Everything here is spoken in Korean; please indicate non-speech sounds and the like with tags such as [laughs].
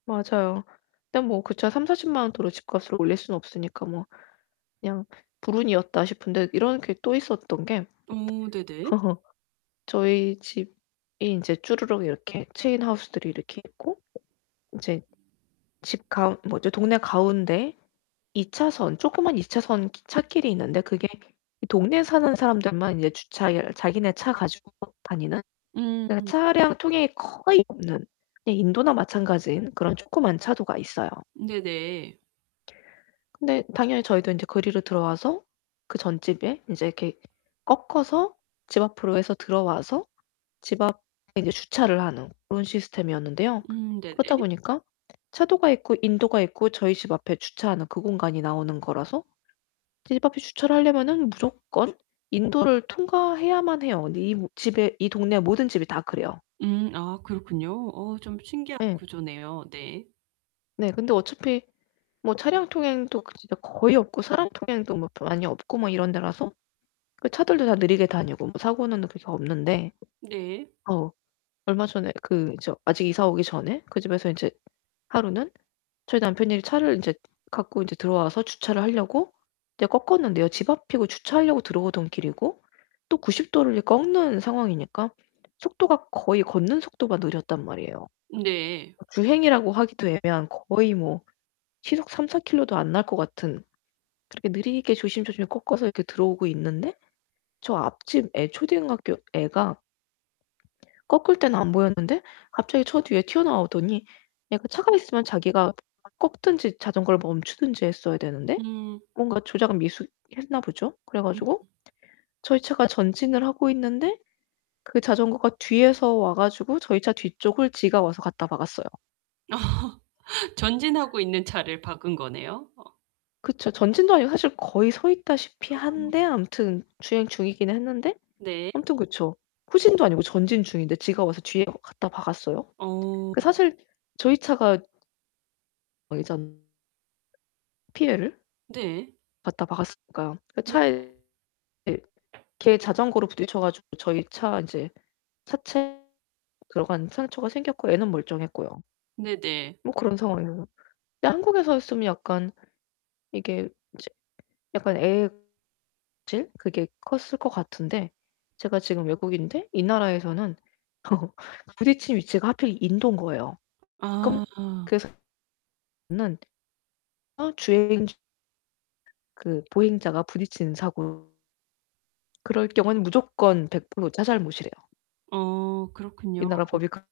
맞아요. 근데 뭐 그 차 30-40 만원 도로 집값을 올릴 수는 없으니까 뭐 그냥 불운이었다 싶은데 이런 게 또 있었던 게 어 네네. [laughs] 저희 집이 인제 쭈르륵 이렇게 체인하우스들이 이렇게 있고 인제 집 가운 뭐죠 동네 가운데 2 차선 조그만 2 차선 찻길이 있는데 그게 동네에 사는 사람들만 이제 주차열 자기네 차 가지고 다니는 네 그 음. 차량 통행이 거의 없는 네 인도나 마찬가지인 그런 조그만 차도가 있어요. 네네. 근데 당연히 저희도 인제 그리로 들어와서 그 전 집에 인제 이렇게 꺾어서 집 앞으로 해서 들어와서 집 앞에 인제 주차를 하는 그런 시스템이었는데요. 음 네네. 그러다 보니까 차도가 있고 인도가 있고 저희 집 앞에 주차하는 그 공간이 나오는 거라서 집 앞에 주차를 하려면은 무조건 인도를 통과해야만 해요. 이 모 집에 이 동네 모든 집이 다 그래요. 음 아 그렇군요. 어 좀 신기한 예. 구조네요. 네. 네 근데 어차피 뭐 차량 통행도 진짜 거의 없고 사람 통행도 뭐 많이 없고 뭐 이런 데라서 그 차들도 다 느리게 다니고 뭐 사고는 그래서 없는데 네. 어 얼마 전에 그 저 아직 이사 오기 전에 그 집에서 인제 하루는 저희 남편이 차를 인제 갖고 인제 들어와서 주차를 하려고 이제 꺾었는데요. 집 앞이고 주차하려고 들어오던 길이고 또 90 도를 꺾는 상황이니까 속도가 거의 걷는 속도보다 느렸단 말이에요. 네. 주행이라고 하기도 애매한 거의 뭐 시속 3-4 킬로도 안 날 것 같은 그렇게 느리게 조심조심 꺾어서 이렇게 들어오고 있는데 저 앞집 애 초등학교 애가 꺾을 때는 안 보였는데 갑자기 저 뒤에 튀어나오더니 얘가 차가 있으면 자기가 꺾든지 자전거를 멈추든지 했어야 되는데 음. 뭔가 조작 미수했나 보죠. 그래 음. 가지고 저희 차가 전진을 하고 있는데 그 자전거가 뒤에서 와 가지고 저희 차 뒤쪽을 지가 와서 갖다 박았어요. [laughs] 전진하고 있는 차를 박은 거네요. 어. 그쵸. 전진도 아니고 사실 거의 서 있다시피 한데 아. 아무튼 주행 중이긴 했는데 네. 아무튼 그쵸. 후진도 아니고 전진 중인데 지가 와서 뒤에 갖다 박았어요. 어. 그 사실 저희 차가 우회전 피해를 네. 갖다 박았으니까요. 그 네. 차에 예 걔 자전거로 부딪혀 가지고 저희 차 이제 차체 들어간 상처가 생겼고 애는 멀쩡했고요. 네네. 뭐 그런 상황이라 근데 한국에서 였으면 약간 이게 이제 약간 애 질 그게 컸을 것 같은데 제가 지금 외국인데 이 나라에서는 [laughs] 부딪힌 위치가 하필 인도인 거예요. 그럼 아. 그 [unintelligible] 는 어 주행 주 그 보행자가 부딪히는 사고 그럴 경우에는 무조건 100% 차 잘못이래요. 어 이 그렇군요. 나라 법이 그